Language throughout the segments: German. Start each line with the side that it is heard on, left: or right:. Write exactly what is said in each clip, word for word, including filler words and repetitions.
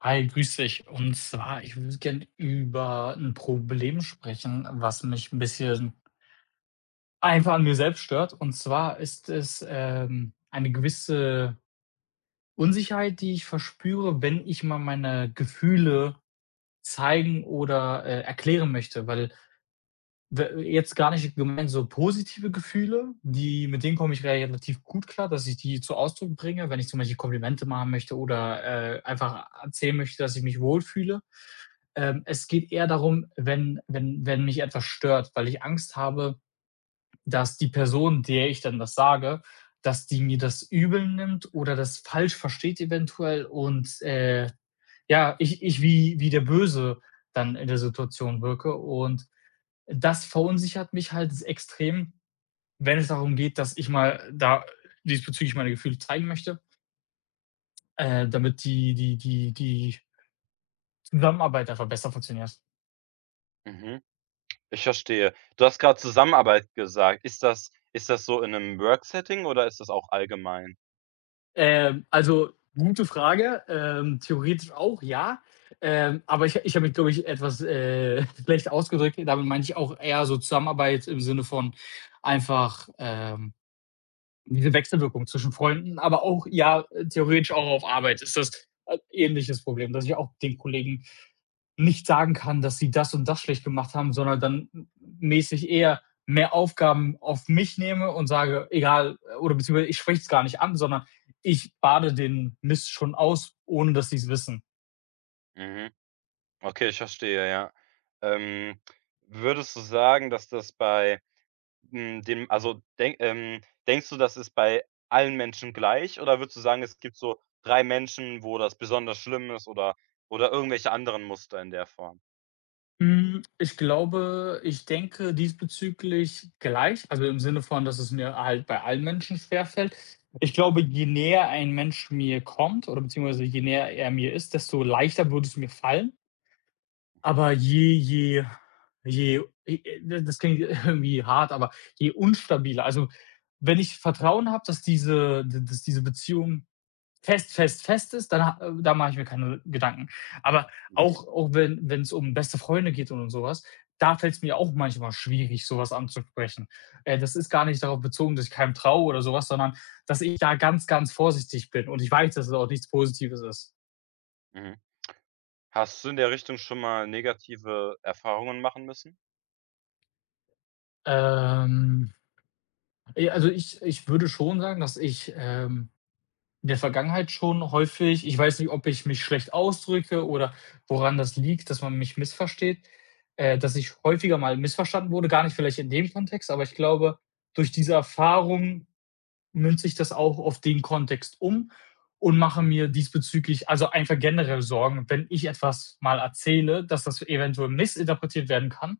left: Hi, grüß dich. Und zwar, ich würde gern über ein Problem sprechen, was mich ein bisschen einfach an mir selbst stört. Und zwar ist es, ähm, eine gewisse Unsicherheit, die ich verspüre, wenn ich mal meine Gefühle zeigen oder, äh, erklären möchte, weil W jetzt gar nicht gemeint so positive Gefühle, die mit denen komme ich relativ gut klar, dass ich die zu Ausdruck bringe, wenn ich zum Beispiel Komplimente machen möchte oder, äh, einfach erzählen möchte, dass ich mich wohlfühle. Ähm, es geht eher darum, wenn wenn wenn mich etwas stört, weil ich Angst habe, dass die Person, der ich dann das sage, dass die mir das übel nimmt oder das falsch versteht eventuell und, äh, ja, ich ich wie wie der Böse dann in der Situation wirke, und das verunsichert mich halt extrem, wenn es darum geht, dass ich mal da diesbezüglich meine Gefühle zeigen möchte, äh, damit die die die die Zusammenarbeit einfach besser funktioniert.
right: Mhm, ich verstehe. Du hast gerade Zusammenarbeit gesagt. Ist das ist das so in einem Work-Setting oder ist das auch allgemein?
left: Ähm, also, gute Frage, ähm, theoretisch auch, ja. Ähm, aber ich ich habe mich, glaube ich, etwas, äh, schlecht ausgedrückt. Damit meine ich auch eher so Zusammenarbeit im Sinne von einfach, ähm, diese Wechselwirkung zwischen Freunden, aber auch ja, theoretisch auch auf Arbeit ist das 'n ähnliches Problem, dass ich auch den Kollegen nicht sagen kann, dass sie das und das schlecht gemacht haben, sondern dann mäßig eher mehr Aufgaben auf mich nehme und sage, egal, oder beziehungsweise ich spreche es gar nicht an, sondern ich bade den Mist schon aus, ohne dass sie es wissen.
right: Mhm. Okay, ich verstehe, ja. Ähm, Würdest du sagen, dass das bei, hm, dem also, denk ähm, denkst du, das ist bei allen Menschen gleich oder würdest du sagen, es gibt so drei Menschen, wo das besonders schlimm ist oder oder irgendwelche anderen Muster in der Form?
left: Hm, ich glaube, ich denke diesbezüglich gleich, also im Sinne von, dass es mir halt bei allen Menschen schwerfällt. Ich glaube, je näher ein Mensch mir kommt oder beziehungsweise je näher er mir ist, desto leichter würde es mir fallen.
right: Mhm,
left: Aber je je je e e das klingt irgendwie hart, aber je unstabiler, also, wenn ich Vertrauen habe, dass diese dass diese Beziehung fest, fest, fest ist, dann ha äh, da mache ich mir keine Gedanken. Aber
right: mhm,
left: auch auch wenn wenn es um beste Freunde geht und so sowas, da fällt es mir auch manchmal schwierig, sowas anzusprechen. Äh, das ist gar nicht darauf bezogen, dass ich keinem traue oder sowas, sondern dass ich da ganz, ganz vorsichtig bin und ich weiß, dass es auch nichts Positives ist.
right: mhm. Hast du in der Richtung schon mal negative Erfahrungen machen müssen?
left: Ähm Ja, also ich ich würde schon sagen, dass ich, ähm, in der Vergangenheit schon häufig, ich weiß nicht, ob ich mich schlecht ausdrücke oder woran das liegt, dass man mich missversteht, äh, dass ich häufiger mal missverstanden wurde, gar nicht vielleicht in dem Kontext, aber ich glaube, durch diese Erfahrung münze ich das auch auf den Kontext um und mache
right: Mhm,
left: mir diesbezüglich, also einfach generell Sorgen, wenn ich etwas mal erzähle, dass das eventuell missinterpretiert werden kann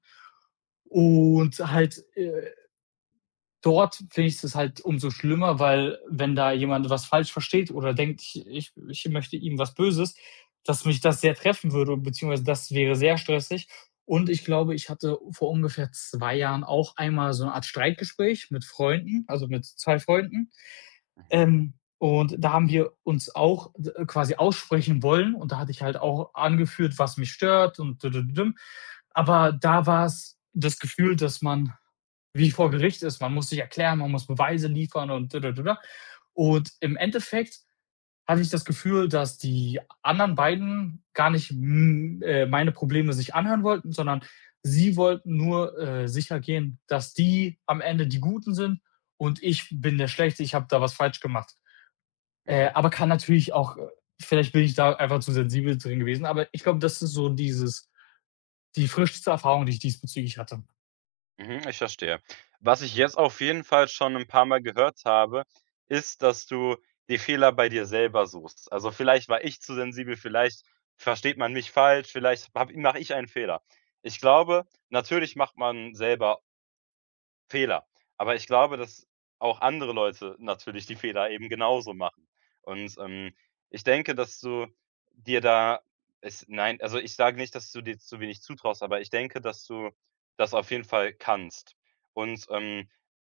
left: und halt, äh, dort finde ich es halt umso schlimmer, weil wenn da jemand was falsch versteht oder denkt, ich, ich, ich möchte ihm was Böses, dass mich das sehr treffen würde, beziehungsweise das wäre sehr stressig. Und ich glaube, ich hatte vor ungefähr zwei Jahren auch einmal so eine Art Streitgespräch mit Freunden, also mit zwei Freunden.
right: mhm,
left: Ähm, und da haben wir uns auch d- quasi aussprechen wollen. Und da hatte ich halt auch angeführt, was mich stört und dü- dü- dü- düm. Aber da war es das Gefühl, dass man wie vor Gericht ist. Man muss sich erklären, man muss Beweise liefern und da, da, da, da. Und im Endeffekt hatte ich das Gefühl, dass die anderen beiden gar nicht, hm, äh, meine Probleme sich anhören wollten, sondern sie wollten nur, äh, sicher gehen, dass die am Ende die Guten sind und ich bin der Schlechte, ich habe da was falsch gemacht. Äh,
right: mhm.
left: aber kann natürlich auch, äh, vielleicht bin ich da einfach zu sensibel drin gewesen, aber ich glaube, das ist so dieses die frischste Erfahrung, die ich diesbezüglich hatte.
right: Mhm, ich verstehe. Was ich jetzt auf jeden Fall schon ein paar Mal gehört habe, ist, dass du die Fehler bei dir selber suchst. Also, vielleicht war ich zu sensibel, vielleicht versteht man mich falsch, vielleicht mache ich einen Fehler. Ich glaube, natürlich macht man selber Fehler. Aber ich glaube, dass auch andere Leute natürlich die Fehler eben genauso machen. Und, ähm, ich denke, dass du dir da es nein, also ich sage nicht, dass du dir zu wenig zutraust, aber ich denke, dass du das auf jeden Fall kannst und, ähm,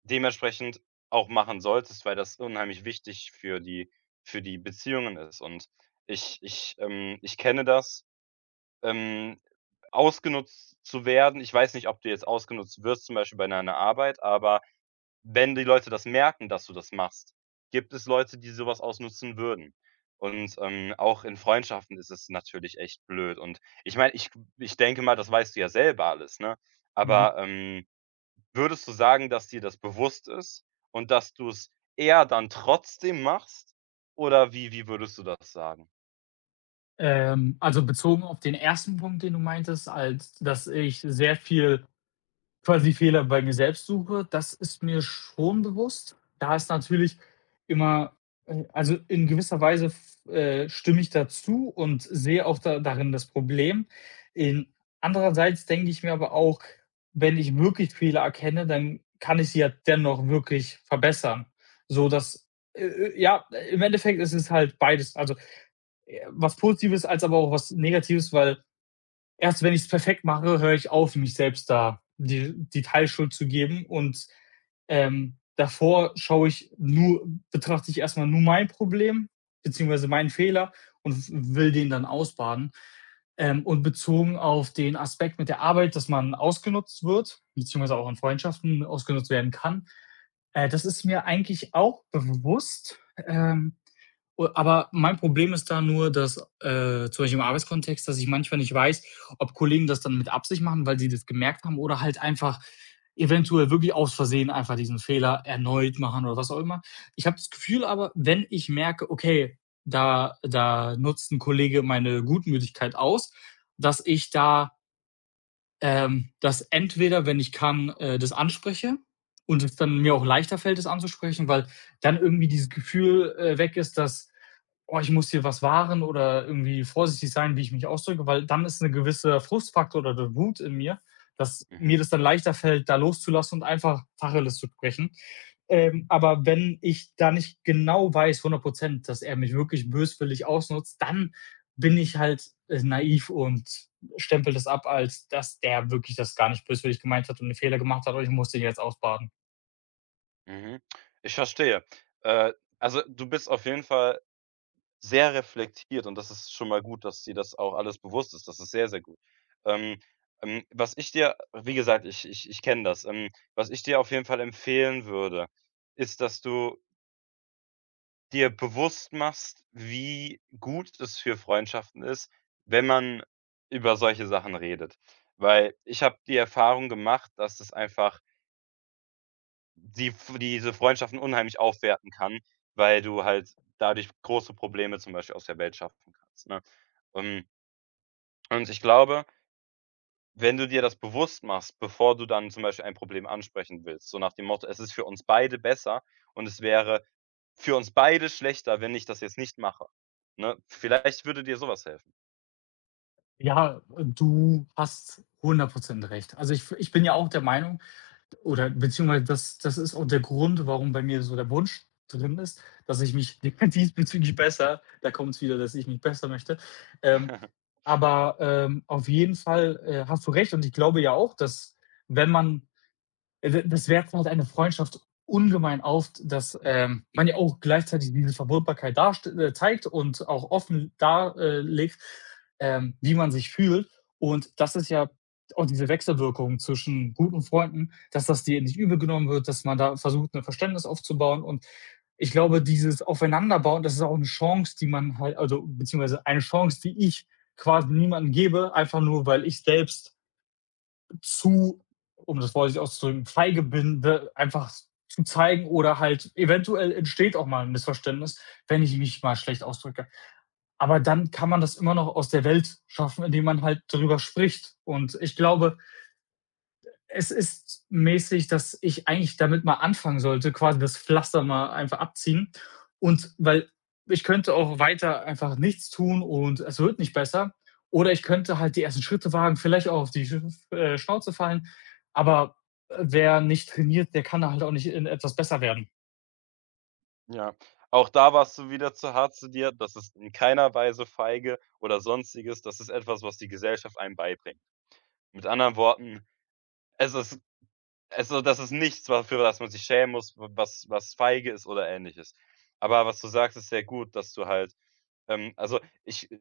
right: dementsprechend auch machen solltest, weil das unheimlich wichtig für die für die Beziehungen ist. Und ich ich, ähm ich kenne das, ähm, ausgenutzt zu werden. Ich weiß nicht, ob du jetzt ausgenutzt wirst, zum Beispiel bei deiner Arbeit, aber wenn die Leute das merken, dass du das machst, gibt es Leute, die sowas ausnutzen würden. Und, ähm, auch in Freundschaften ist es natürlich echt blöd. Und ich meine, ich ich denke mal, das weißt du ja selber alles, ne?
left: Mhm.
right: Aber, ähm, würdest du sagen, dass dir das bewusst ist und dass du es eher dann trotzdem machst? Oder wie wie würdest du das sagen?
left: Ähm, also bezogen auf den ersten Punkt, den du meintest, als dass ich sehr viel quasi Fehler bei mir selbst suche, das ist mir schon bewusst. Da ist natürlich immer äh, also in gewisser Weise f äh, stimme ich dazu und sehe auch da darin das Problem. In andererseits denke ich mir aber auch, wenn ich wirklich Fehler erkenne, dann kann ich sie ja dennoch wirklich verbessern, sodass äh, äh, ja, im Endeffekt ist es halt beides. Also, äh, was Positives, als aber auch was Negatives, weil erst wenn ich es perfekt mache, höre ich auf, mich selbst da die, die Teilschuld zu geben. Und ähm, davor schaue ich nur, betrachte ich erstmal nur mein Problem, beziehungsweise meinen Fehler, und will den dann ausbaden. Ähm, und bezogen auf den Aspekt mit der Arbeit, dass man ausgenutzt wird, beziehungsweise auch in Freundschaften ausgenutzt werden kann, äh, das ist mir eigentlich auch bewusst. Ähm, U Aber mein Problem ist da nur, dass, äh, zum Beispiel im Arbeitskontext, dass ich manchmal nicht weiß, ob Kollegen das dann mit Absicht machen, weil sie das gemerkt haben, oder halt einfach eventuell wirklich aus Versehen einfach diesen Fehler erneut machen oder was auch immer. Ich habe das Gefühl aber, wenn ich merke, okay, da da nutzt ein Kollege meine Gutmütigkeit aus, dass ich da ähm, dass entweder, wenn ich kann, äh, das anspreche und es dann mir
right: Mhm,
left: auch leichter fällt, das anzusprechen, weil dann irgendwie dieses Gefühl, äh, weg ist, dass: „Oh, ich muss hier was wahren“ oder irgendwie vorsichtig sein, wie ich mich ausdrücke, weil dann ist 'ne gewisser Frustfaktor oder der Wut in mir, dass mir
right: mhm,
left: das dann leichter fällt, da loszulassen und einfach Tacheles zu sprechen. Ähm, aber wenn ich da nicht genau weiß, hundert dass er mich wirklich böswillig ausnutzt, dann bin ich halt, äh, naiv und stempelt es ab, als dass der wirklich das gar nicht böswillig gemeint hat und einen Fehler gemacht hat und ich muss den jetzt ausbaden.
right: mhm. Ich verstehe. Äh, also, du bist auf jeden Fall sehr reflektiert und das ist schon mal gut, dass dir das auch alles bewusst ist. Das ist sehr, sehr gut. Ähm, ähm, was ich dir wie gesagt, ich ich ich kenne das. Ähm, was ich dir auf jeden Fall empfehlen würde, ist, dass du dir bewusst machst, wie gut es für Freundschaften ist, wenn man über solche Sachen redet. Weil ich habe die Erfahrung gemacht, dass es einfach die f diese Freundschaften unheimlich aufwerten kann, weil du halt dadurch große Probleme zum Beispiel aus der Welt schaffen kannst, ne? Ähm, Und ich glaube, wenn du dir das bewusst machst, bevor du dann zum Beispiel ein Problem ansprechen willst, so nach dem Motto: „Es ist für uns beide besser und es wäre für uns beide schlechter, wenn ich das jetzt nicht mache“, ne? Vielleicht würde dir sowas helfen.
left: Ja, du hast hundert Prozent recht. Also ich, ich bin ja auch der Meinung, oder beziehungsweise das, das ist auch der Grund, warum bei mir so der Wunsch drin ist, dass ich mich diesbezüglich besser, da kommt es wieder, dass ich mich besser möchte. Ähm, aber ähm, auf jeden Fall, äh, hast du recht, und ich glaube ja auch, dass wenn man D das wertet halt eine Freundschaft ungemein auf, dass, ähm, man ja auch gleichzeitig diese Verwundbarkeit darst äh, zeigt und auch offen darlegt, ähm, wie man sich fühlt. Und das ist ja auch diese Wechselwirkung zwischen guten Freunden, dass das dir nicht übel genommen wird, dass man da versucht, ein Verständnis aufzubauen. Und ich glaube, dieses Aufeinanderbauen, das ist auch eine Chance, die man halt, also, beziehungsweise eine Chance, die ich quasi niemandem gebe, einfach nur, weil ich selbst zu, um das vorsichtig auszudrücken, Feigebinde einfach zu zeigen oder halt eventuell entsteht auch mal ein Missverständnis, wenn ich mich mal schlecht ausdrücke. Aber dann kann man das immer noch aus der Welt schaffen, indem man halt darüber spricht. Und ich glaube, es ist mäßig, dass ich eigentlich damit mal anfangen sollte, quasi das Pflaster mal einfach abziehen. Und weil ich könnte auch weiter einfach nichts tun und es wird nicht besser. Oder ich könnte halt die ersten Schritte wagen, vielleicht auch auf die Sch äh, Schnauze fallen. Aber äh, wer nicht trainiert, der kann halt auch nicht in etwas besser werden.
right: Ja, auch da warst du wieder zu hart zu dir. Das ist in keiner Weise feige oder Sonstiges. Das ist etwas, was die Gesellschaft einem beibringt. Mit anderen Worten, es ist also, das ist nichts, wa- für das man sich schämen muss, w was was feige ist oder Ähnliches. Aber was du sagst, ist sehr gut, dass du halt, ähm also, ich äh,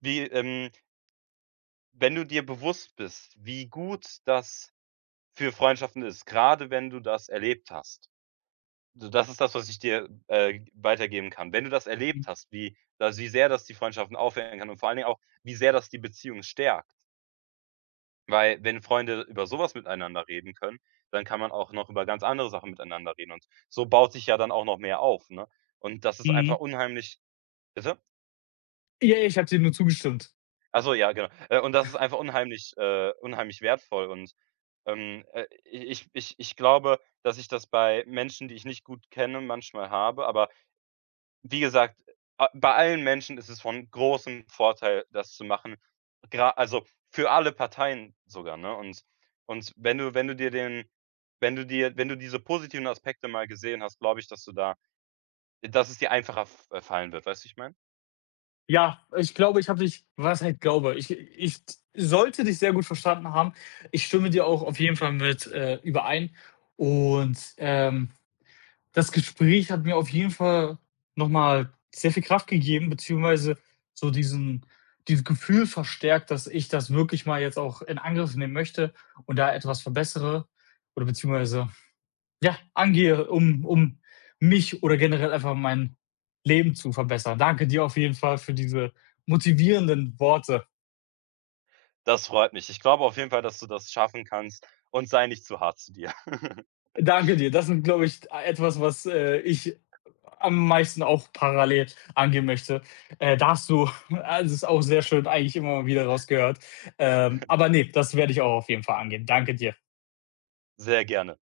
right: wie, ähm wenn du dir bewusst bist, wie gut das für Freundschaften ist, gerade wenn du das erlebt hast. So, das ist das, was ich dir, äh, weitergeben kann. Wenn du das
left: Mhm.
right: erlebt hast, wie da wie sehr das die Freundschaften aufhellen kann und vor allen Dingen auch, wie sehr das die Beziehung stärkt. Weil wenn Freunde über sowas miteinander reden können, dann kann man auch noch über ganz andere Sachen miteinander reden und so baut sich ja dann auch noch mehr auf, ne? Und das ist
left: Mhm.
right: einfach unheimlich bitte?
left: Ja, ich habe dir nur zugestimmt.
right: Ach so, ja, genau. Äh, und das ist einfach unheimlich äh, unheimlich wertvoll und, ähm, äh, ich ich ich glaube, dass ich das bei Menschen, die ich nicht gut kenne, manchmal habe, aber wie gesagt, a bei allen Menschen ist es von großem Vorteil, das zu machen, gra also für alle Parteien sogar, ne? Und und wenn du wenn du dir den wenn du dir wenn du diese positiven Aspekte mal gesehen hast, glaube ich, dass du da dass es dir einfacher f äh, fallen wird, weißt du, ich meine?
left: Ja, ich glaube, ich habe dich, was heißt glaube, ich ich sollte dich sehr gut verstanden haben. Ich stimme dir auch auf jeden Fall mit, äh, überein. Und, ähm, das Gespräch hat mir auf jeden Fall noch mal sehr viel Kraft gegeben, beziehungsweise so diesen dieses Gefühl verstärkt, dass ich das wirklich mal jetzt auch in Angriff nehmen möchte und da etwas verbessere oder beziehungsweise ja, angehe, um um mich oder generell einfach mein Leben zu verbessern. Danke dir auf jeden Fall für diese motivierenden Worte.
right: Das freut mich. Ich glaube auf jeden Fall, dass du das schaffen kannst und sei nicht zu hart zu dir.
left: Danke dir. Das sind, glaube ich, etwas, was, äh, ich am meisten auch parallel angehen möchte. Äh, da hast du also, ist auch sehr schön, eigentlich immer mal wieder rausgehört. Ähm, aber nee, das werde ich auch auf jeden Fall angehen. Danke dir.
right: Sehr gerne.